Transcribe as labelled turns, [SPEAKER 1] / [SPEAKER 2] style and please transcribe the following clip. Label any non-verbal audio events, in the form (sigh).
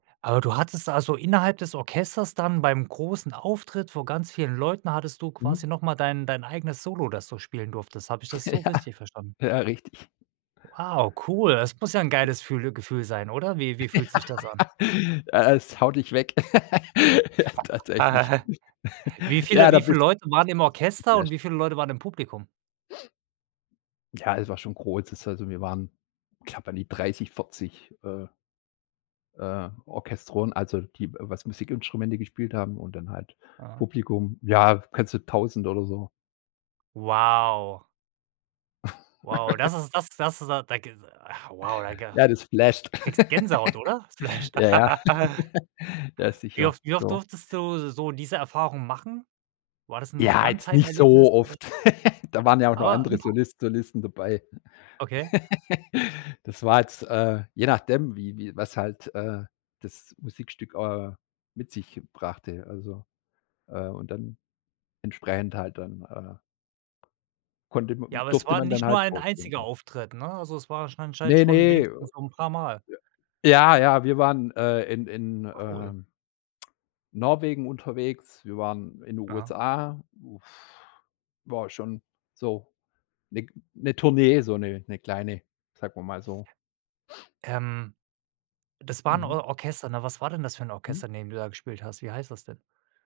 [SPEAKER 1] Aber du hattest, also, innerhalb des Orchesters dann beim großen Auftritt vor ganz vielen Leuten, hattest du quasi
[SPEAKER 2] Mhm.
[SPEAKER 1] noch mal dein dein eigenes Solo, das du spielen durftest. Habe ich das so
[SPEAKER 2] Ja.
[SPEAKER 1] richtig verstanden?
[SPEAKER 2] Ja, richtig.
[SPEAKER 1] Wow, cool. Es muss ja 'n geiles fühle Gefühl sein, oder wie wie fühlt sich das an?
[SPEAKER 2] Ja, äh, es haut dich weg. (chuckles) Ja, tatsächlich.
[SPEAKER 1] (chuckles) Wie
[SPEAKER 2] (chuckles)
[SPEAKER 1] viele
[SPEAKER 2] Ja, da
[SPEAKER 1] wie viele
[SPEAKER 2] bist
[SPEAKER 1] Leute waren im Orchester und
[SPEAKER 2] (unintelligible)
[SPEAKER 1] wie viele Leute waren im Publikum?
[SPEAKER 2] Ja, es war schon kurz, also, wir waren, ich glaube, an die 30, 40, äh äh, Orchestronen, also die, was Musikinstrumente gespielt haben und dann halt
[SPEAKER 1] Aha.
[SPEAKER 2] Publikum ja, ganze 1.000 oder so.
[SPEAKER 1] Wow. Wow, das
[SPEAKER 2] (chuckles)
[SPEAKER 1] ist das das da krig ach, wow, da g
[SPEAKER 2] Ja, das flasht.
[SPEAKER 1] kriegst du Gänsehaut, oder? Es
[SPEAKER 2] (chuckles)
[SPEAKER 1] flasht.
[SPEAKER 2] Ja, ja.
[SPEAKER 1] (laughs)
[SPEAKER 2] (chuckles) Ja,
[SPEAKER 1] Wie
[SPEAKER 2] sicher,
[SPEAKER 1] oft wie oft
[SPEAKER 2] so.
[SPEAKER 1] durftest du so diese Erfahrung machen? War das 'n
[SPEAKER 2] Ja, jetzt nicht
[SPEAKER 1] One-Time-Erlebnis,
[SPEAKER 2] so
[SPEAKER 1] oder
[SPEAKER 2] oft. (chuckles) Da waren ja auch noch
[SPEAKER 1] Aber
[SPEAKER 2] andere
[SPEAKER 1] im p
[SPEAKER 2] Soliste Solisten dabei.
[SPEAKER 1] Okay.
[SPEAKER 2] (chuckles) Das war jetzt, äh, je nachdem, wie wie was halt, äh, das Musikstück, äh, mit sich brachte, also, äh, und dann entsprechend halt dann, äh, konnte
[SPEAKER 1] Ja,
[SPEAKER 2] m
[SPEAKER 1] aber es
[SPEAKER 2] durfte
[SPEAKER 1] war
[SPEAKER 2] man dann
[SPEAKER 1] nicht nur
[SPEAKER 2] halt
[SPEAKER 1] ein
[SPEAKER 2] vorspielen,
[SPEAKER 1] einziger
[SPEAKER 2] ja.
[SPEAKER 1] Auftritt, ne, also es war anscheinend
[SPEAKER 2] Ne,
[SPEAKER 1] schon
[SPEAKER 2] ne.
[SPEAKER 1] wenigstens so 'n paar Mal?
[SPEAKER 2] Ja, ja, wir waren, äh, in in,
[SPEAKER 1] Cool.
[SPEAKER 2] ähm Norwegen unterwegs, wir waren in den
[SPEAKER 1] Aha.
[SPEAKER 2] USA, uff, war schon so 'ne 'ne Tournee, so 'ne 'ne kleine, sagen wir mal so.
[SPEAKER 1] Ähm, das war 'n
[SPEAKER 2] Mhm.
[SPEAKER 1] Or Orchester, ne? Was war denn das für 'n
[SPEAKER 2] Mhm.
[SPEAKER 1] Orchester, in dem du da gespielt hast? Wie heißt das denn?